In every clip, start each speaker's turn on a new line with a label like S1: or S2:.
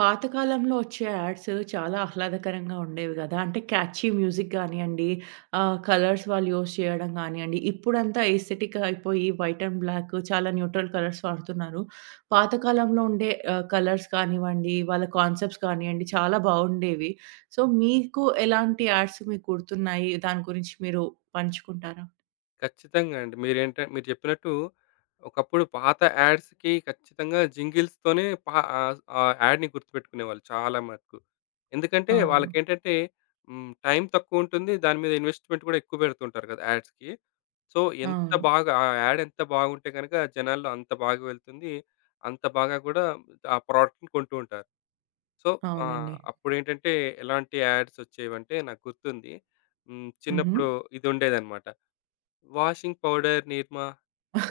S1: పాతకాలంలో వచ్చే యాడ్స్ చాలా ఆహ్లాదకరంగా ఉండేవి గదా! అంటే క్యాచీ మ్యూజిక్ గానియండి, కలర్స్ వాళ్ళు యూజ్ చేయడం గానియండి, ఇప్పుడంతా ఎస్థెటిక్ అయిపోయి వైట్ అండ్ బ్లాక్ చాలా న్యూట్రల్ కలర్స్ వాడుతున్నారు. పాతకాలంలో ఉండే కలర్స్ కానివ్వండి, వాళ్ళ కాన్సెప్ట్స్ కానియండి చాలా బావుండేవి. సో, మీకు ఎలాంటి యాడ్స్ గుర్తున్నాయి? దాని గురించి మీరు పంచుకుంటారా?
S2: ఖచ్చితంగా అండి. మీరు చెప్పినట్టు ఒకప్పుడు పాత యాడ్స్‌కి ఖచ్చితంగా జింగిల్స్‌తోనే ఆ యాడ్‌ని గుర్తుపెట్టుకునేవాళ్ళు చాలా మటుకు. ఎందుకంటే
S1: అవును.
S2: వాళ్ళకేంటంటే టైం తక్కువుంటుంది. దాని మీద ఇన్వెస్ట్‌మెంట్ కూడా ఎక్కువ పెడుతుంటారు కదా! యాడ్స్‌కి. సో,
S1: అవును.
S2: ఎంత బాగుంటే గనక జనాల్లో అంత బాగా వెళ్తుంది. అంత బాగా కూడా ఆ ప్రోడక్ట్‌ని కొంటూ ఉంటారు. సో,
S1: అవునండి.
S2: అప్పుడేంటంటే ఎలాంటి యాడ్స్ వచ్చేవంటే నాకు గుర్తుంది. హ్మ్.
S1: హుహు.
S2: చిన్నప్పుడు ఇదుండేదనమాట. Washing powder Nirma,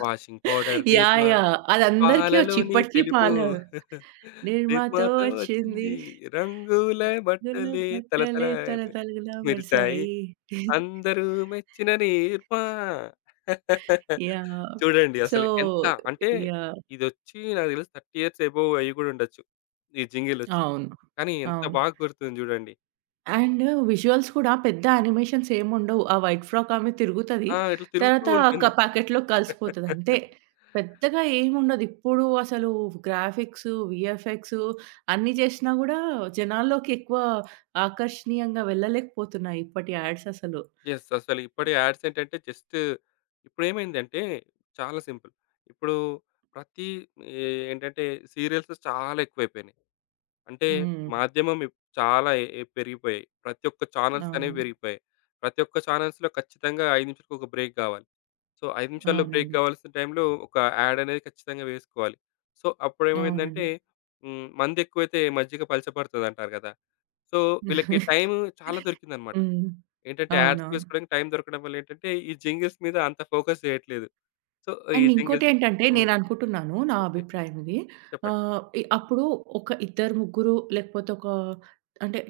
S2: washing powder
S1: yeah!
S2: Nirma,
S1: yeah! అదందరికీ ఒచ్చు.
S2: పాలలోని
S1: ఇప్పటికి
S2: తెలుపు.
S1: పాలు నిర్మాతో
S2: నిర్మాతో
S1: వచ్చింది.
S2: వచ్చింది రంగుల
S1: గులాబీ
S2: బట్టలే తళతళ
S1: బట్టలే
S2: మె
S1: తళతళలా
S2: మెరిసాయి.
S1: మెరిసాయి.
S2: అందరూ మెచ్చిన నిర్మా.
S1: యాహ్!
S2: చూడండి
S1: సో,
S2: అసలు ఎంత అంటే
S1: యాహ్!
S2: ఇదొచ్చి నాకు తెలిసి 30 ఇయర్స్ అబోవ్ అయ్యి గూడా ఉండొచ్చు. ఈ జింగిలొచ్చి.
S1: అవును.
S2: కానీ ఎంత
S1: అవును.
S2: బాగా గుర్తుంది జూడండి.
S1: అండ్ విజువల్స్ కూడా పెద్ద యానిమేషన్స్ ఏముండవు. ఆ వైట్ ఫ్రాక్ ఆమె తిరుగుతది.
S2: ఆ! ఇట్లా తిరుగుతూ
S1: తర్వాత
S2: ఉంటుంది.
S1: క ప్యాకెట్‌లో కలిసిపోతది అంతే. పెద్దగా ఏముండదు. ఇప్పుడు అసలు గ్రాఫిక్స్, వీఎఫ్ఎక్స్ అన్నీ చేసినా గూడా జనాల్లోకి ఎక్కువ ఆకర్షణీయంగా వెళ్ళలేకపోతున్నాయి ఇప్పటి యాడ్స్ అసలు.
S2: యెస్. అసలు ఇప్పటి యాడ్స్ ఏంటంటే జస్ట్ ఇప్పుడేమైందంటే చాలా సింపుల్. ఇప్పుడు ప్రతి ఏ ఏంటంటే సీరియల్స్ చాలా ఎక్కువైపోయినాయి. అంటే
S1: హ్మ్.
S2: మాధ్యమం చాలా పెరిగిపోయాయి. ప్రతి ఒక్క ఛానెల్స్ అనేవి
S1: అవును.
S2: పెరిగిపోయాయి. ప్రతి ఒక్క ఛానెల్స్‌లో ఖచ్చితంగా 5 నిమిషాలకు ఒక బ్రేక్ కావాలి. సో, 5 నిమిషాల్లో బ్రేక్
S1: అవునండి.
S2: కావాల్సిన టైంలో ఒక యాడ్ అనేది ఖచ్చితంగా వేసుకోవాలి. సో,
S1: అవునండి.
S2: అప్పుడేమైందంటే మందెక్కువైతే మజ్జిగ పలచబడుతదంటారు కదా! సో, వీళ్ళకి టైము చాలా దొరికిందన్నమాట.
S1: హ్మ్.
S2: ఏంటంటే యాడ్స్
S1: అవునవును.
S2: వేసుకోవడానికి టైం దొరకడం వల్ల ఏంటంటే, ఈ జింగిల్స్ మీద అంత ఫోకస్ చేయట్లేదు. సో, ఈ
S1: అండ్
S2: జింగిల్స్
S1: ఇంకోటేంటంటే
S2: హ్మ్.
S1: నేననుకుంటున్నాను, నా
S2: ఓకే.
S1: అభిప్రాయం ఇది.
S2: చెప్పండి.
S1: ఇ అప్పుడు ఒక ఇద్దరు, ముగ్గురు లేకపోతే ఒక అంటే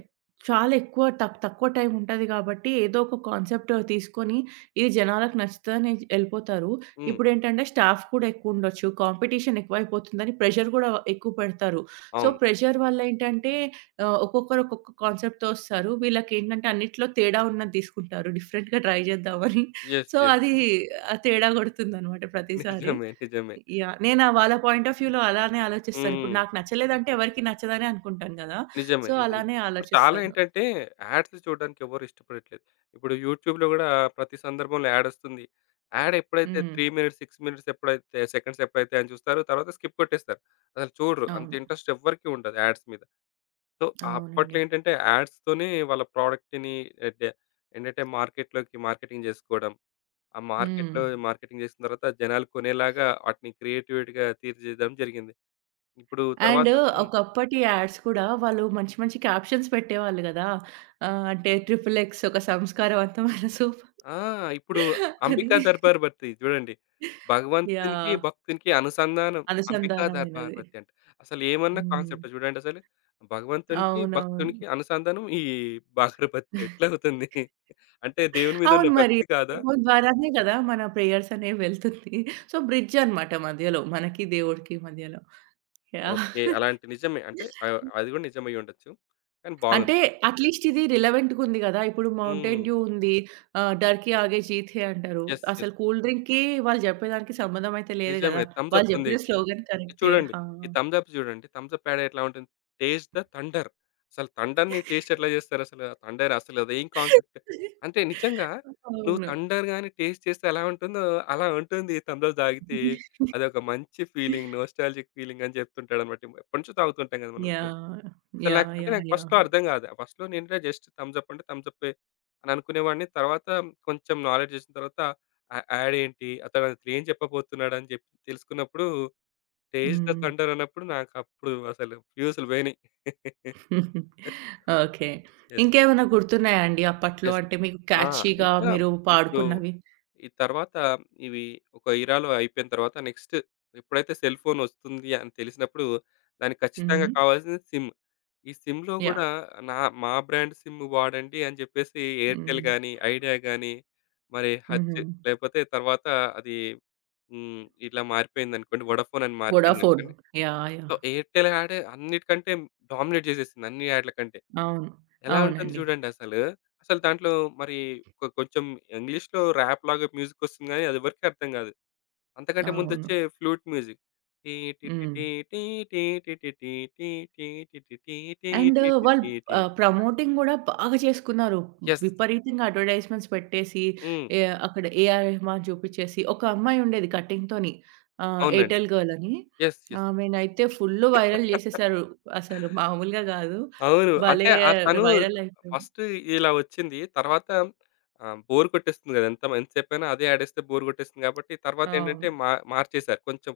S1: చాలా ఎక్కువ తక్కువ టైం ఉంటది కాబట్టి ఏదో ఒక కాన్సెప్ట్ తీసుకొని ఇది జనాలకు నచ్చుతదని ఎళ్ళిపోతారు.
S2: హ్మ్.
S1: ఇప్పుడేంటంటే స్టాఫ్ కూడా ఎక్కువుండొచ్చు. కాంపిటీషన్ ఎక్కువైపోతుందని ప్రెషర్ గూడా ఎక్కువ పెడతారు. సో,
S2: అవును.
S1: ప్రెషర్ వల్లేంటంటే ఒక్కొక్కరు ఒక్కొక్క కాన్సెప్ట్‌తో వస్తారు. వీళ్ళకేంటంటే అన్నిట్లో తేడా ఉన్నది తీసుకుంటారు, డిఫరెంట్‌గా ట్రై చేద్దామని.
S2: యెస్.
S1: So,
S2: yes.
S1: అది తేడా కొడుతుందనమాట ప్రతిసారి.
S2: నిజమే. నిజమే.
S1: యాహ్! నేను ఆ వాళ్ళ పాయింట్ ఆఫ్ వ్యూలో అలానే ఆలోచిస్తాను. ఇప్పుడు
S2: హ్మ్.
S1: నాకు నచ్చలేదంటే ఎవరికీ నచ్చదనే అనుకుంటాను గదా!
S2: నిజమే.
S1: సో,
S2: నిజమే.
S1: అలానే
S2: ఇప్పుడు చాలా
S1: ఆలోచిస్తాను.
S2: ఏంటంటే, యాడ్స్ చూడడానికి ఎవరు ఇష్టపడట్లేదు. ఇప్పుడు యూట్యూబ్‌లో గూడా ప్రతి సందర్భంలో యాడొస్తుంది. యాడ్ ఎప్పుడైతే
S1: హ్మ్.
S2: 3 మినిట్స్, 6 మినిట్స్ ఎప్పుడైతే సెకండ్స్ ఎప్పుడైతాయని చూస్తారు. తర్వాత స్కిప్ కొట్టేస్తారు. అసలు చూడరు. అంత
S1: అవును.
S2: ఇంట్రెస్ట్ ఎవ్వరికీ ఉండదు యాడ్స్ మీద. సో, అప్పట్లో
S1: అవునండి.
S2: ఏంటంటే యాడ్స్‌తోనే వాళ్ళ ప్రోడక్ట్‌ని ఎట్ ఏంటంటే మార్కెట్‌లోకి మార్కెటింగ్ జేసుకోవడం. ఆ
S1: హ్మ్.
S2: మార్కెట్‌లో మార్కెటింగ్ జేసిన తర్వాత జనాలు కొనేలాగా వాటిని క్రియేటివిటీ‌గా తీర్చిదిద్దడం జరిగింది. ఇప్పుడు
S1: అండ్
S2: తర్వాత హ్మ్.
S1: ఒకప్పటి యాడ్స్ కూడా వాళ్ళు మంచి మంచి క్యాప్షన్స్ పెట్టేవాళ్ళు గదా! అంటే 'ట్రిపుల్ ఎక్స్ ఒక సంస్కారవంతమైన సూప్'
S2: ఆ! ఇప్పుడు
S1: అని.
S2: 'అంబికా దర్బార్ బత్తి' చూడండి. భగవంతునికి,
S1: యాహ్!
S2: భక్తునికి అనుసంధానం 'అంబికా దర్బార్
S1: అనుసంధానమైనది.
S2: బత్తి' అంట. అసలేమన్నా
S1: హ్మ్.
S2: కాన్సెప్ట్ చూడండి అసలు. భగవంతునికి,
S1: అవునవును.
S2: భక్తునికి అనుసంధానం ఈ బార్బత్తి ఎట్లవుతుంది? అంటే దేవుని మీద ఉన్న
S1: అవును మరి.
S2: భక్తి కాదా?
S1: రేడియో ద్వారానే గదా! మన ప్రేయర్స్ అనేవి వెళ్తుంది. సో, బ్రిడ్జ్ అన్నమాట మధ్యలో. మనకి, దేవుడికి మధ్యలో. యాహ్!
S2: ఓకే. అలాంటి నిజమే. అంటే అది గూడా నిజమై ఉండొచ్చు. కానీ బాగుంది.
S1: అంటే అట్‌లీస్ట్ ఇది రిలవెంట్‌గా ఉంది గదా! ఇప్పుడు 'మౌంటైన్
S2: హ్మ్.
S1: డ్యూ' ఉంది. 'డర్ కి ఆగే జీత్ హై' అంటారు.
S2: యెస్.
S1: అసలు
S2: యెస్.
S1: కూల్ డ్రింక్‌కి వాళ్ళు జెప్పేదానికి సంబంధం అయితే లేదు
S2: నిజమే.
S1: గదా!
S2: థమ్స్
S1: వాళ్ళు
S2: అప్ ఉంది.
S1: జెప్పిన స్లోగన్
S2: ఇది
S1: కరెక్టే.
S2: చూడండి.
S1: ఆ!
S2: ఈ థమ్స్ అప్ చూడండి. థమ్స్ అప్ యాడ్ ఎట్లా ఉంటుంది? Taste the thunder. అసలు థండర్‌ని టేస్ట్ ఎట్లా చేస్తారసలు? థండర్ అసలు అదేం కాన్సెప్ట్. అంటే నిజంగా నువ్వు
S1: అవును.
S2: థండర్ గాని టేస్ట్ చేస్తే ఎలా ఉంటుందో, అలా ఉంటుంది థమ్స్ అప్ తాగితే. అదొక మంచి ఫీలింగ్. నోస్టాల్జిక్ ఫీలింగ్ అని చెప్తుంటాడన్నమాట. ఎప్పటినుంచో తాగుతుంటాం కదా! మనం.
S1: యాహ్!
S2: అసలు
S1: యాహ్! యాహ్!
S2: నాకు
S1: యాహ్!
S2: ఫస్ట్‌లో అర్థం కాదు. ఫస్ట్‌లో నేనంటే జస్ట్ థమ్స్ అప్ అంటే థమ్స్ అప్పే అని అనుకునేవాడిని. తర్వాత కొంచెం నాలెడ్జ్ వచ్చిన తర్వాత ఆ యాడ్ ఏంటి? అతను అసలు ఏం చెప్పబోతున్నాడు అని చెప్పి తెలుసుకున్నప్పుడు 'టేస్ట్ ద థండర్' అన్నప్పుడు నాకప్పుడు అసలు ఫ్యూసులు పోయినాయి.
S1: హ్మ్. ఓకే.
S2: యెస్.
S1: ఇంకేమైనా గుర్తున్నాయా అండి అప్పట్లో?
S2: యెస్.
S1: అంటే మీకు
S2: ఆ!
S1: క్యాచీగా
S2: ఇంకా
S1: మీరు
S2: ఇప్పుడు
S1: పాడుకున్నవి?
S2: ఈ తర్వాత ఇవి ఒక ఇరాలో అయిపోయిన తర్వాత నెక్స్ట్ ఎప్పుడైతే సెల్ ఫోన్ వస్తుంది అని తెలిసినప్పుడు దానికి ఖచ్చితంగా
S1: హుహు.
S2: కావాల్సింది సిమ్. ఈ సిమ్‌లో
S1: యాహ్!
S2: గూడా నా మా బ్రాండ్ సిమ్ వాడండి అని జెప్పేసి ఎయిర్‌టెల్
S1: హ్మ్.
S2: గానీ, ఐడియా గానీ, మరి
S1: హుహు.
S2: హచ్ లేకపోతే తర్వాత అది ఇట్లా మారిపోయిందనుకోండి. వొడాఫోన్ అని
S1: 'వోడాఫోన్.'
S2: మారిపోయిందనుకోండి.
S1: యాహ్! యాహ్!
S2: సో, ఎయిర్‌టెల్ యాడే అన్నిటికంటే డామినేట్ జేసేసింది అన్ని యాడ్ల కంటే.
S1: అవును.
S2: ఎలా ఉంటుంది
S1: అవునండి.
S2: చూడండి అసలు. అసలు దాంట్లో మరి కొంచెం ఇంగ్లీష్‌లో ర్యాప్ లాగా మ్యూజిక్ వస్తుంది గానీ, అదెవరికీ అర్థం గాదు. అంతకంటే
S1: అవును.
S2: ముందొచ్చే ఫ్లూట్ మ్యూజిక్. టీ టి టి
S1: హ్మ్.
S2: టీ టీ టీ టి టి టీ టీ టీ టి టి టీ టీ
S1: అండ్
S2: టి టి
S1: వాళ్ళు
S2: టీ టీ.
S1: ప్రమోటింగ్ గూడా బాగా చేసుకున్నారు.
S2: యెస్.
S1: విపరీతంగా అడ్వర్‌టైజ్‌మెంట్స్ పెట్టేసి,
S2: హ్మ్.
S1: ఏ అక్కడ ఏఆర్ రెహమాన్ చూపిచ్చేసి, ఒక అమ్మాయి ఉండేది కటింగ్‌తోని
S2: అవునండి.
S1: ఎయిర్‌టెల్ గర్ల్ అని.
S2: యెస్. యెస్.
S1: ఆమెనైతే ఫుల్లు వైరల్ జేసేసారు. అసలు మామూలుగా గాదు.
S2: అవును. అంటే
S1: భలే
S2: తను
S1: వైరల్ అయిపోయింది.
S2: ఫస్ట్ ఇలా వచ్చింది. తర్వాత బోర్ కొట్టేస్తుంది గదా! ఎంత ఎంత సేపైనా అదే ఆడేస్తే బోర్ కొట్టేస్తుంది కాబట్టి తర్వాతేంటంటే
S1: అవును.
S2: మార్చేసారు. కొంచెం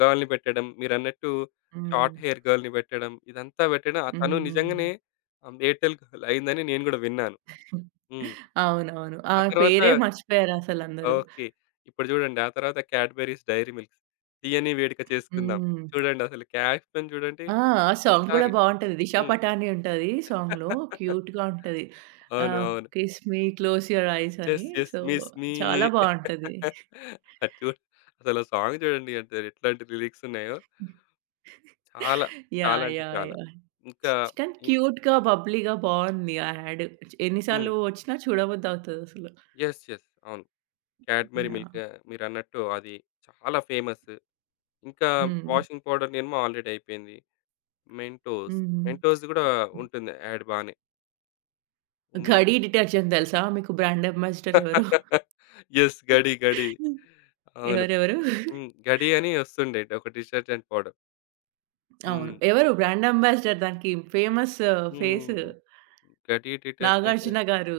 S2: గర్ల్‌ని పెట్టడం, మీరన్నట్టు
S1: హ్మ్.
S2: షార్ట్ హెయిర్ గర్ల్‌ని పెట్టడం, ఇదంతా పెట్టడం తను
S1: హ్మ్.
S2: నిజంగానే ఎయిర్‌టెల్ గర్ల్ అయిందని నేను గూడా విన్నాను. హ్మ్.
S1: అవునవును.
S2: ఆ
S1: ఆమె
S2: తర్వాత
S1: పేరే మర్చిపోయారసలందరూ.
S2: ఓకే. ఇప్పుడు జూడండి. ఆ తర్వాత 'క్యాడ్‌బెరీస్ డైరీ మిల్క్స్' తీయని వేడుక చేసుకుందాం.
S1: హ్మ్.
S2: చూడండి అసలు క్యాప్షన్ చూడండి
S1: ఆ! ఆ సాంగ్ గూడా
S2: ప్రతిసారి.
S1: బావుంటది. 'దిశా
S2: హ్మ్.
S1: పటాని' ఉంటది సాంగ్‌లో. క్యూట్‌గా ఉంటది.
S2: అవును.
S1: ఆహ్,
S2: అవును.
S1: 'Kiss me close your eyes' అని.
S2: Yes. Yes.
S1: So,
S2: miss me
S1: చాలా బావుంటది.
S2: అది చూడు అసలు ఆ సాంగ్ చూడండి. అంటే ఎట్లాంటి లిరిక్స్ ఉన్నాయో చాలా, చాలా
S1: యాహ్!
S2: అంటే
S1: యాహ్!
S2: చాలా.
S1: యాహ్!
S2: ఇంకా
S1: కానీ
S2: ఇం
S1: క్యూట్‌గా, బబ్లీగా బావుంది ఆ యాడ్. ఎన్ని
S2: హ్మ్.
S1: సార్లు వచ్చినా చూడబుద్దవుతదసలు.
S2: యెస్. యెస్. అవును. 'Cadbury
S1: yeah!
S2: మిల్క్' మీరన్నట్టు అది చాలా ఫేమస్. ఇంకా
S1: హ్మ్.
S2: వాషింగ్ పౌడర్ నేమో ఆల్రెడీ అయిపోయింది. 'మెంటోస్'
S1: హ్మ్.
S2: గూడా ఉంటుంది యాడ్ బానే. Women yes.
S1: 'ఘడీ' డిటర్జెంట్ తెలుసా మీకు? బ్రాండ్ అంబాసిడర్ ఎవరు?
S2: 'గడి గడి.' అవును.
S1: ఎవరెవరు?
S2: హ్మ్. 'గడి' అని వస్తుండే ఒక డిటర్జెంట్ పౌడర్.
S1: అవును.
S2: హ్మ్.
S1: ఎవరు బ్రాండ్ అంబాసిడర్ దానికి? Famous face.
S2: హ్మ్. 'గడి' డిటర్జెంట్
S1: నాగార్జున గారు.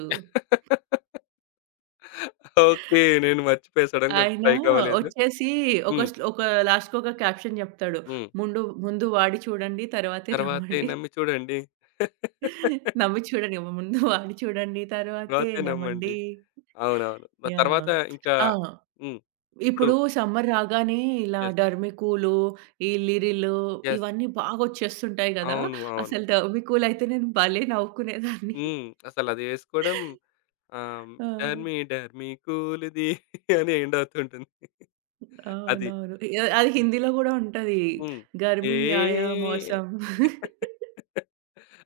S2: ఓకే. నేను మర్చిపోయా సడెన్‌గా
S1: ఆయన
S2: స్ట్రైక్ అవ్వలేదు.
S1: ఒచ్చేసి ఒక
S2: హ్మ్.
S1: శ్లో ఒక లాస్ట్‌కొక క్యాప్షన్ జెప్తాడు.
S2: హ్మ్.
S1: ముందు వాడి చూడండి తర్వాతే
S2: తర్వాతే
S1: నమ్మండి.
S2: నమ్మి చూడండి.
S1: నమ్మి చూడండి. ముందు వాడి చూడండి తర్వాతే
S2: తర్వాతే నమ్మండి.
S1: నమ్మండి.
S2: అవునవును. మరి
S1: యాహ్!
S2: తర్వాత ఇంకా
S1: ఆ!
S2: హ్మ్. ఇప్పుడు
S1: ఇప్పుడు సమ్మర్ రాగానే ఇలా
S2: యెస్.
S1: డర్మికూలు, ఈ లిరిలు
S2: యెస్.
S1: ఇవన్నీ బాగొచ్చేస్తుంటాయి గదా!
S2: అవును. అవును.
S1: అసలు డర్మికూలయితే నేను భలే నవ్వుకునేదాన్ని.
S2: హ్మ్. అసలదేసుకోవడం ఆహ్,
S1: ఆ!
S2: డర్మీ డర్మీ కూలిది అని ఎండ్ అవుతుంటుంది. అది.
S1: అవునవును. అది
S2: హ్మ్.
S1: హిందీలో గూడా ఉంటది.
S2: హ్మ్. ఏ
S1: 'గర్మీ ఆయా మౌసమ్.'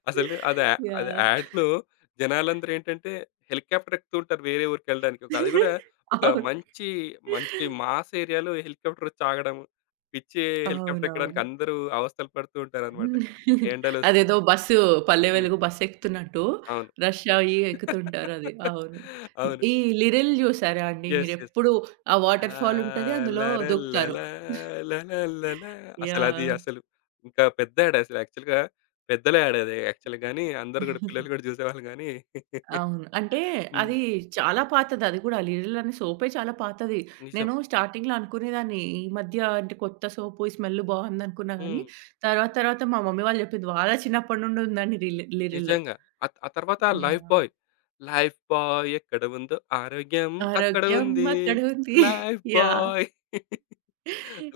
S2: అసలు అది యా అది
S1: యాహ్!
S2: యాడ్‌లో జనాలందరూ ఏంటంటే హెలికాప్టర్ ఎక్కుతుంటారు వేరే ఊరికెళ్ళడానికి. ఒక అది కూడా ఒక
S1: అవును.
S2: మంచి మాస్ ఏరియాలో హెలికాప్టర్ వచ్చి ఆగడం. పిచ్చి హెలికాప్టర్ ఎక్కడానికి
S1: అవునవును.
S2: అందరూ అవస్థలు పడుతూ ఉంటారనమాట.
S1: అదేదో
S2: ఎండలొస్తుంటాయి.
S1: బస్సు పల్లె
S2: హ్మ్.
S1: వెలుగు బస్సు ఎక్కుతున్నట్టు
S2: అవును.
S1: రష్ అయ్యి ఎక్కుతుంటారది. అవును.
S2: అవును.
S1: ఈ 'లిరిల్' జూసారా అండి
S2: యెస్. యెస్.
S1: మీరెప్పుడు? ఆ వాటర్
S2: ఆ!
S1: ఫాల్ ఉంటది. అందులో
S2: లర
S1: దూకుతారు.
S2: లలా లల లలా అసలది
S1: యాహ్!
S2: అసలు ఇంకా పెద్ద యాడ్ అసలు యాక్చువల్‌గా పెద్దల యాడ్ అది యాక్చువల్‌గా గానీ, అందరూ గూడా పిల్లలు గూడా జూసేవాళ్ళు గానీ
S1: అవును. అంటే
S2: హ్మ్.
S1: అది చాలా పాతది అది గూడా. 'లీడల్' అనే సోపే చాలా పాతది.
S2: నిజం.
S1: నేను స్టార్టింగ్‌లో అనుకునేదాన్ని, ఈ మధ్య అంటే కొత్త సోపు, ఈ స్మెల్ బావుందనుకున్నా గానీ,
S2: హ్మ్.
S1: తర్వాత తర్వాత మా మమ్మీ వాళ్ళు చెప్పింది. వాళ్ళ చిన్నప్పటి నుండి ఉందండి 'లిరిల్.'
S2: నిజంగా. ఆ ఆ తర్వాత Life
S1: yeah!
S2: Buoy. Lifebuoy ఎక్కడ ఉందో ఆరోగ్యం అక్కడ
S1: ఆరోగ్యం
S2: ఉంది.
S1: అక్కడుంది.
S2: Life
S1: yeah!
S2: Buoy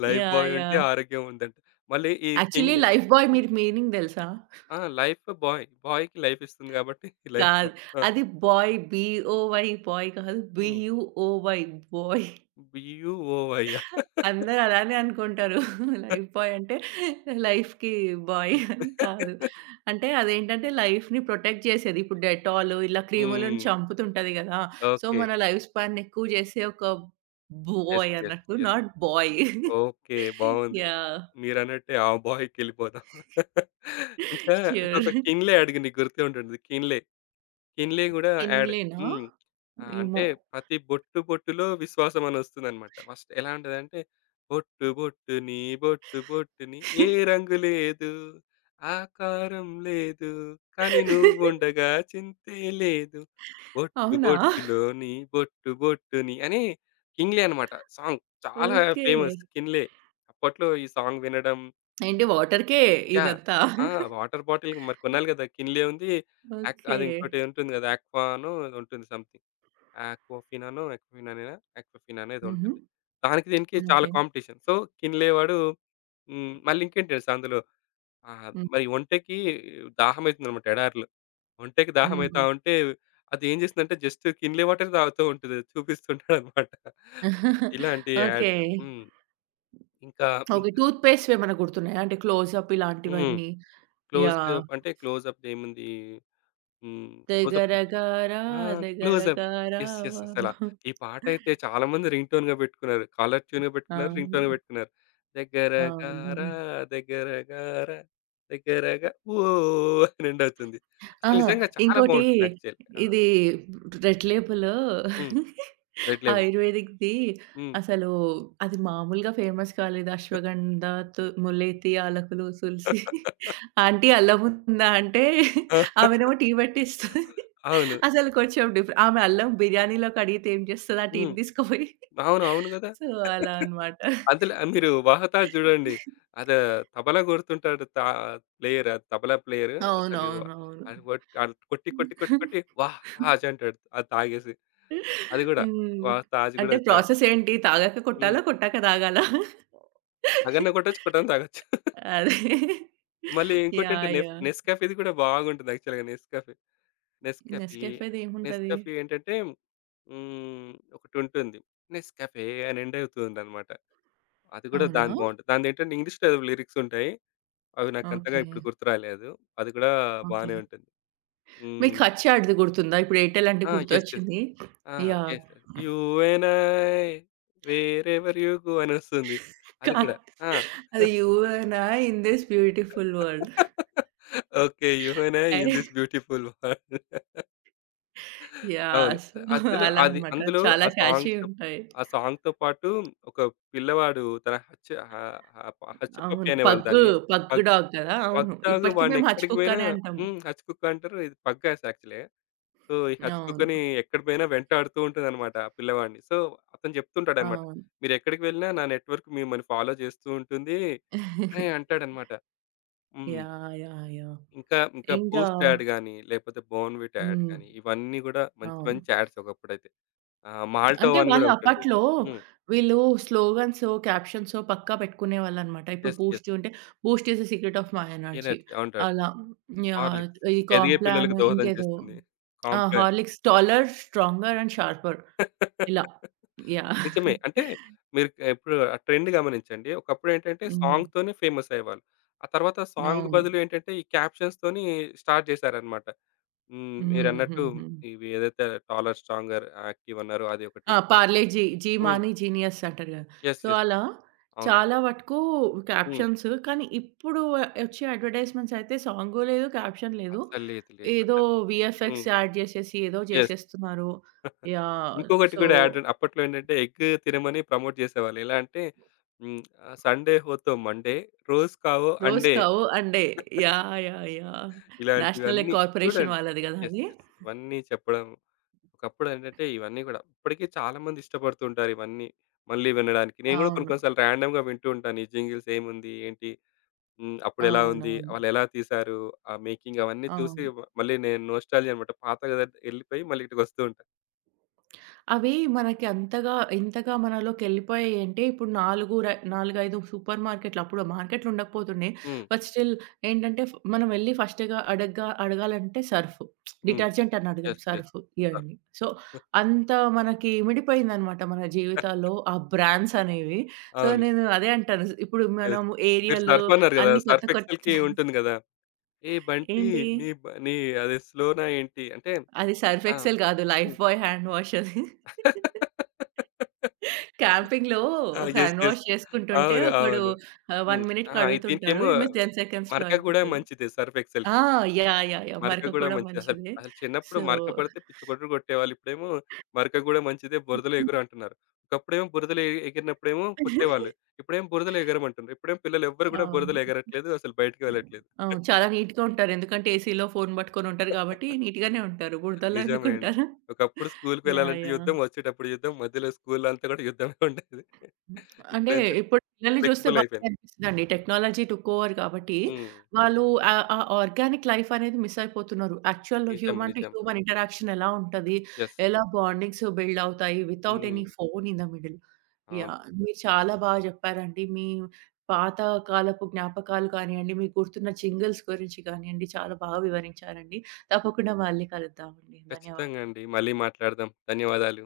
S2: Life
S1: yeah!
S2: Buoy ఉంటే
S1: యాహ్!
S2: ఆరోగ్యం ఉందంట. మళ్ళీ ఈ
S1: యాక్చువల్లీ
S2: కింగ్‌లే
S1: 'లైఫ్ బాయ్'
S2: హ్మ్.
S1: మీరు మీనింగ్ తెలుసా?
S2: ఆ! Life boy. బాయ్‌కి లైఫ్ ఇస్తుంది గాబట్టి లైఫ్
S1: కాదు.
S2: బాయ్. ఆ!
S1: అది బాయ్ బీ-ఓ-వై బాయ్ కాదు,
S2: హ్మ్.
S1: B U O Y buoy.
S2: బియుఓవైయ్యా?
S1: అందరూ అలానే అనుకుంటారు. లైఫ్ బాయ్ అంటే లైఫ్‌కి బాయ్
S2: హ్మ్.
S1: అని కాదు. అంటే అదేంటంటే లైఫ్‌ని ప్రొటెక్ట్ చేసేది. ఇప్పుడు డెటాల్ ఇలా క్రీములను
S2: హ్మ్.
S1: చంపుతుంటది కదా! So,
S2: okay.
S1: మన లైఫ్ స్పాన్‌ని ఎక్కువ చేసే ఒక
S2: యెస్.
S1: Buoy
S2: yes.
S1: అన్నట్టు,
S2: యెస్.
S1: Not buoy.
S2: ఓకే. బావుంది.
S1: యాహ్!
S2: మీరన్నట్టే ఆ బాయ్‌కెళ్ళిపోదాం. ఇంకా
S1: ష్యూర్.
S2: ఇంకొక 'కిన్లే' అడిగా నీకు గుర్తే ఉంటుంది. 'కిన్లే.' హిన్లీ గూడా యాడ్.
S1: స్కిన్‌లేనా?
S2: హ్మ్. ఆ! అంటే
S1: ఏమో.
S2: ప్రతి బొట్టు బొట్టులో విశ్వాసం అని ఒస్తదనమాట. ఫస్ట్ ఎలా ఉంటదంటే బొట్టు బొట్టుని ఏ రంగు లేదు, ఆకారం లేదు, కానీ నువ్వుండగా చింతే లేదు.
S1: అవునా?
S2: బొట్టు బొట్టుని అని కింగ్లే అనమాట సాంగ్. చాలా
S1: ఓకే.
S2: Famous Kinley. అప్పట్లో ఈ సాంగ్ వినడం
S1: ఏంటి వాటర్‌కే
S2: యాహ్!
S1: ఇదంతా?
S2: ఆ! వాటర్ బాటిల్ మరి కొనాలి గదా! కిన్లీ ఉంది. యాక్
S1: ఓకే.
S2: అది ఇంకోటి ఉంటుంది గదా! ఆక్వానో ఏదో ఉంటుంది సంథింగ్. ఆక్వాఫినానో, ఆక్వాఫినానేనా? ఆక్వాఫినానో ఏదో
S1: హుహు.
S2: ఉంటుంది. దానికి దీనికి చాలా
S1: ఓకే.
S2: కాంపిటీషన్. సో, కిన్లే వాడు మళ్ళీ ఇంకేంటి తెలుసా అందులో
S1: హ్మ్.
S2: మరి ఒంటెకి దాహమైతుందన్నమాట ఎడారిలో. ఒంటెకి దాహమైతా
S1: హుహు.
S2: ఉంటే అది ఏం చేస్తుందంటే జస్ట్ కిన్లీ వాటర్ తాగుతూ ఉంటది. చూపిస్తుంటాడన్నమాట. ఇలాంటి
S1: ఓకే.
S2: యాడ్స్. హ్మ్. ఇంకా
S1: ఓకే.
S2: ఇంకా
S1: టూత్ పేస్ట్‌వేమన్నా గుర్తున్నాయా? అంటే క్లోజప్
S2: హ్మ్.
S1: ఇలాంటివన్నీ. యాహ్!
S2: క్లోజ్‌అప్ ఏముంది హ్మ్. క్లోజప్ కొట్టారు.
S1: 'దగ్గరగారా
S2: ఆ! క్లోజప్. యెస్. యెస్.
S1: దగ్గరగారావా.'
S2: అసలా ఈ పాటైతే చాలామంది రింగ్ టోన్‌గా పెట్టుకున్నారు. కాలర్ ట్యూన్‌గా పెట్టుకున్నారు. రింగ్ టోన్‌గా
S1: అవును.
S2: పెట్టుకున్నారు. దగ్గర
S1: అవునవును.
S2: గారా దగ్గర గారా దగ్గరగా ఓ అని ఎండ్ అవుతుంది.
S1: ఆ!
S2: అసలు నిజంగా చాలా
S1: ఇంకోటి
S2: బావుంటుంది యాక్చువల్లీ. ఆ!
S1: ఇది 'రెడ్ లేబుల్'
S2: హ్మ్. 'Red Lemon'.
S1: ఆయుర్వేదిక్‌ది.
S2: హ్మ్.
S1: అసలు అది మామూలుగా ఫేమస్ కాలేదు. అశ్వగంధ, ములేతి, ఆలకులు, తులసి. ఆంటీ అల్లం ఉందా అంటే ఆమెనేమో టీ పెట్టిస్తది.
S2: అవును.
S1: అసలు కొంచెం డిఫరె ఆమె అల్లం బిర్యానీలో కడిగితే ఏం చేస్తది? ఆ
S2: హ్మ్.
S1: టీని తీసుకుపోయి.
S2: అవును. అవును కదా!
S1: సో, అలా అన్నమాట.
S2: అందులో మీరు 'వాహతా' చూడండి. అది తబలా కొడుతుంటాడు ప్లేయర్ అది తబలా ప్లేయర్. అసలు
S1: అవునవునవును.
S2: అది ఆడు కొట్టి, కొట్టి, కొట్టి, కొట్టి వాహ్! తాజ్ అంటాడు. అది తాగేసి. అది కూడా
S1: హ్మ్.
S2: వాహ్! తాజ్ కూడా
S1: అంటే
S2: చాలా
S1: ప్రాసెస్ ఏంటి? తాగాక
S2: హ్మ్.
S1: కొట్టాలా? కొట్టాక తాగాలా?
S2: తాగన్నా కొట్టొచ్చు, కొట్టన్నా తాగొచ్చు.
S1: అదే.
S2: మళ్ళీ ఇంకోటేంటి
S1: యాహ్! యాహ్!
S2: 'నెస్కాఫే'ది కూడా బాగుంటుంది యాక్చువల్‌గా 'నెస్కాఫే'. 'నెస్కాఫే'
S1: నెస్‌కెఫేది ఏముంటది?
S2: 'నెస్కాఫే' ఏంటంటే హ్మ్. ఒకటుంటుంది. 'నెస్కాఫే' అని ఎండ్ అవుతుందన్నమాట. అది కూడా
S1: అవునా?
S2: దాని బావుంటది. దానిదేంటంటే ఇంగ్లీష్‌లో ఏదో లిరిక్స్ ఉంటాయి. అవి నాకంతగా
S1: ఓకే.
S2: ఇప్పుడు గుర్తు రాలేదు. అది కూడా
S1: ఓకే.
S2: బానే ఉంటుంది.
S1: మీకు
S2: హ్మ్.
S1: హచ్ యాడ్‌ది గుర్తుందా? ఇప్పుడు ఎయిర్‌టెల్ అంటే
S2: ఆ! యెస్. యెస్.
S1: గుర్తొచ్చింది.
S2: ఆ!
S1: Yeah!
S2: Yes. You and I wherever you go అనొస్తుంది.
S1: కా
S2: అది కూడా. ఆ!
S1: అది you and I in this beautiful world.
S2: Okay. You and I
S1: అయ్
S2: in this beautiful world.
S1: Yeah!
S2: అవును.
S1: సో,
S2: అసలు
S1: అలా
S2: అది
S1: అన్నమాట.
S2: అందులో
S1: చాలా
S2: ఆ
S1: క్యాచీ
S2: సాంగ్‌తో
S1: ఉంటాయి.
S2: ఆ సాంగ్‌తో పాటు ఒక పిల్లవాడు తన హచ్చ హ హ హచ్చపప్పి
S1: అవును.
S2: అనేవాళ్ళు
S1: పగ్గు,
S2: దాన్ని.
S1: పగ్గు
S2: పగ్
S1: డాగ్ కదా!
S2: పగ్
S1: అవును.
S2: డాగ్
S1: ఇప్పటికి మేము హచ్
S2: వాడినెక్కడికి
S1: కుక్
S2: పోయినా
S1: అనే అంటాం.
S2: హ్మ్. హచ్‌కుక్ అంటారు. ఇది పగ్ యాస్ యాక్చువల్లీ. సో, ఈ
S1: అవును.
S2: హచ్చుకుకని ఎక్కడ పోయినా వెంటాడుతూ ఉంటదనమాట ఆ పిల్లవాడిని. సో, అతను చెప్తుంటాడనమాట.
S1: అవును.
S2: "మీరెక్కడికి వెళ్ళినా నా నెట్‌వర్క్ మిమ్మల్ని ఫాలో చేస్తూ ఉంటుంది" అని అంటాడనమాట. హ్మ్.
S1: యాహ్! యాహ్! యాహ్!
S2: ఇంకా
S1: ఇంకా
S2: బూస్ట్ యాడ్ గాని, లేకపోతే బోర్న్‌విటా యాడ్
S1: హ్మ్.
S2: గాని, ఇవన్నీ గూడా మంచి
S1: అవును.
S2: మంచి యాడ్స్ ఒకప్పుడైతే. మాల్టో
S1: అంటే
S2: అని గూడా
S1: వాళ్ళు
S2: ఒకటుండేది.
S1: అప్పట్లో
S2: హ్మ్.
S1: వీళ్ళు స్లోగన్సో, క్యాప్షన్సో పక్కా పెట్టుకునేవాళ్ళనమాట. ఇప్పుడు
S2: యెస్. యెస్.
S1: 'బూస్ట్' ఉంటే 'Boost is the secret of my energy'
S2: energy అంటాడు.
S1: అలా. యాహ్!
S2: హార్లిక్స్
S1: ఈ
S2: ఎదిగే
S1: కాంప్లాన్
S2: పిల్లలకు దోహదం
S1: ఇంకేదో
S2: చేస్తుంది.
S1: ఆ!
S2: Complan.
S1: 'Horlicks taller, stronger and sharper' ఇలా. యాహ్!
S2: నిజమే. అంటే మీరు ఇప్పుడు ఆ ట్రెండ్ గమనించండి. ఒకప్పుడు ఏంటంటే
S1: హ్మ్.
S2: సాంగ్‌తోనే ఫేమస్ అయ్యేవాళ్ళు. ఆ తర్వాత సాంగ్
S1: అవును.
S2: బదులు ఏంటంటే ఈ క్యాప్షన్స్‌తోని స్టార్ట్ చేశారన్నమాట. హ్మ్.
S1: హ్మ్.
S2: మీరన్నట్టు
S1: హ్మ్. హ్మ్.
S2: ఇవి ఏదైతే టాలర్, స్ట్రాంగర్, యాక్టివ్ అన్నారో అది
S1: ఆ!
S2: ఒకటి.
S1: 'పార్లేజీ', 'జీ జీ
S2: హ్మ్.
S1: మాని జీనియస్' అంటారు గదా!
S2: యెస్.
S1: So,
S2: yes.
S1: అలా
S2: అవును.
S1: చాలా వటుకు
S2: హ్మ్.
S1: క్యాప్షన్స్. కానీ ఇప్పుడు వచ్చే అడ్వర్‌టైజ్‌మెంట్స్ అయితే సాంగు లేదు, క్యాప్షన్ లేదు.
S2: అస్సలు లేదు. లేదు.
S1: ఏదో
S2: అసలు. హ్మ్.
S1: వీఎఫ్ఎక్స్ యాడ్ జేసేసి ఏదో
S2: యెస్.
S1: జేసేస్తున్నారు. యాహ్!
S2: ఇంకొకటి
S1: సో,
S2: కూడా యాడ్ అప్పట్లో ఏంటంటే ఎగ్ తినమని ప్రమోట్ చేసేవాళ్ళు. ఎలా అంటే హ్మ్. సండే హో తో మండే, రోజ్ కావో
S1: 'రోజ్
S2: అండే
S1: కా వో అండే.' Yeah! Yeah! Yeah! National egg
S2: ఇలాంటివన్నీ
S1: కార్పొరేషన్
S2: చూడండి.
S1: వాళ్ళది గదా!
S2: యెస్.
S1: అది.
S2: యెస్. ఇవన్నీ చెప్పడం ఒకప్పుడు ఏంటంటే ఇవన్నీ గూడా ఇప్పటికి చాలా మంది ఇష్టపడుతూ ఉంటారు ఇవన్నీ. మళ్ళీ వినడానికి. నేను గూడా కొన్ని
S1: అవును.
S2: కొన్ని సార్లు ర్యాండమ్‌గా వింటూ ఉంటాను. ఈ జింగిల్స్ ఏముంది? ఏంటి? హ్మ్. అప్పుడెలా ఉంది?
S1: అవునవును.
S2: వాళ్ళెలా తీశారు? ఆ మేకింగ్ అవన్నీ చూసి
S1: అవును.
S2: మళ్ళీ నేను నోస్టాల్జియా అనమాట. పాత గదంటే ఎళ్ళిపోయి మళ్ళీ ఇటుకి వస్తూ ఉంటా.
S1: అవి మనకి అంతగా ఎంతగా మనలోకెళ్ళిపోయాయి అంటే, ఇప్పుడు 4 ర 4, 5 సూపర్ మార్కెట్‌లు అప్పుడు మార్కెట్‌లు ఉండకపోతుండే.
S2: హ్మ్.
S1: బట్ స్టిల్ ఏంటంటే, ఫ్ మనం వెళ్లి ఫస్ట్‌గా అడగాలంటే సర్ఫ్.
S2: హ్మ్.
S1: డిటర్జెంట్ అని అడగం.
S2: యెస్. యెస్.
S1: Surf
S2: Surf.
S1: ఇయండి. సో, అంత మనకి ఇమిడిపోయిందనమాట మన జీవితాల్లో ఆ బ్రాండ్స్ అనేవి. సో,
S2: అవును.
S1: నేను అదే అంటాను. ఇప్పుడు
S2: యెస్.
S1: మనం
S2: మీరు
S1: ఏరియల్
S2: సర్ఫ్ అన్నారు గదా!
S1: అన్ని కొత్త
S2: సర్ఫ్ ఎక్సెల్‌కి
S1: కొత్త
S2: ఉంటుంది గదా! ఏ బంటి
S1: ఏంటి?
S2: నీ బ నీ అది స్లోనా ఏంటి? అంటే
S1: అది సర్ఫ్
S2: ఆ!
S1: ఎక్సెల్ కాదు. లైఫ్
S2: హ్మ్.
S1: బాయ్ హ్యాండ్ వాష్ అది. క్యాంపింగ్‌లో
S2: ఆ! యెస్.
S1: Hand
S2: yes.
S1: వాష్ చేసుకుంటుంటే
S2: అవును.
S1: ఒకడు
S2: అవును.
S1: 1
S2: హ్మ్. ఆ!
S1: మినిట్‌కి
S2: ఇది-
S1: అడుగుతుంటారు.
S2: దీనికేమో
S1: ఈమె 10 సెకండ్స్‌లో
S2: మరక గూడా
S1: అయిపోతది.
S2: మంచిదే సర్ఫ్
S1: ఆ!
S2: ఎక్సెల్‌కి.
S1: యాహ్! యాహ్! యాహ్!
S2: మరక
S1: మరక
S2: గూడా
S1: కూడా
S2: మంచిది. అసలు
S1: మంచిదే.
S2: అసలు చిన్నప్పుడు
S1: సో
S2: మరక పడితే పిచ్చి కొట్టుడు కొట్టేవాళ్ళు. ఇప్పుడేమో మరక గూడా మంచిదే బురదలో ఎగురు అంటున్నారు. ఒకప్పుడేమో బురదలో ఎగిరినప్పుడేమో కొట్టేవాళ్ళు. ఇప్పుడేమో బురదలో ఎగరమంటున్నారు. ఇప్పుడేమో పిల్లలెవ్వరు గూడా బురదలో
S1: అవును.
S2: ఎగరట్లేదు. అసలు బయటికి వెళ్ళట్లేదు.
S1: అవును. చాలా నీట్‌గా ఉంటారు. ఎందుకంటే ఏసీలో ఫోను పట్టుకొని ఉంటారు కాబట్టి నీట్‌గానే ఉంటారు. బురదలో
S2: నిజమే అండి.
S1: ఎందుకుంటారు?
S2: ఒకప్పుడు స్కూలుకి
S1: యాహ్!
S2: వెళ్ళాలంటే
S1: యాహ్!
S2: యుద్ధం, వచ్చేటప్పుడు యుద్ధం, మధ్యలో స్కూలు అంతా గూడా యుద్ధమే ఉండేది.
S1: హ్మ్. అంటే
S2: ఇప్పుడేంటంటే
S1: ఇప్పుడు పిల్లల్ని చూస్తే
S2: ఫ్లెక్సిబుల్
S1: బాధ
S2: అయిపోయింది.
S1: అనిపిస్తదండి. టెక్నాలజీ టుక్ ఓవర్ కాబట్టి
S2: హ్మ్.
S1: వాళ్ళు ఆ ఆ ఆర్గానిక్ లైఫ్ అనేది మిస్ అయిపోతున్నారు. యాక్చువల్
S2: నిజం.
S1: హ్యూమన్ టు
S2: నిజం.
S1: హ్యూమన్ ఇంటరాక్షన్ ఎలా ఉంటది?
S2: యెస్.
S1: ఎలా బాండింగ్స్ బిల్డ్ అవుతాయి? వితౌట్
S2: హ్మ్.
S1: Any phone in the middle.
S2: అవును.
S1: యాహ్! మీరు చాలా బాగా చెప్పారండి. మీ పాత కాలపు జ్ఞాపకాలు కానియండి, మీకు గుర్తున్న జింగిల్స్ గురించి కానియండి, చాలా బాగా వివరించారండి. తప్పకుండా మళ్ళీ కలుద్దామండి.
S2: ఖచ్చితంగా
S1: ధన్యవాదాలు.
S2: అండి. మళ్ళీ మాట్లాడదాం. ధన్యవాదాలు.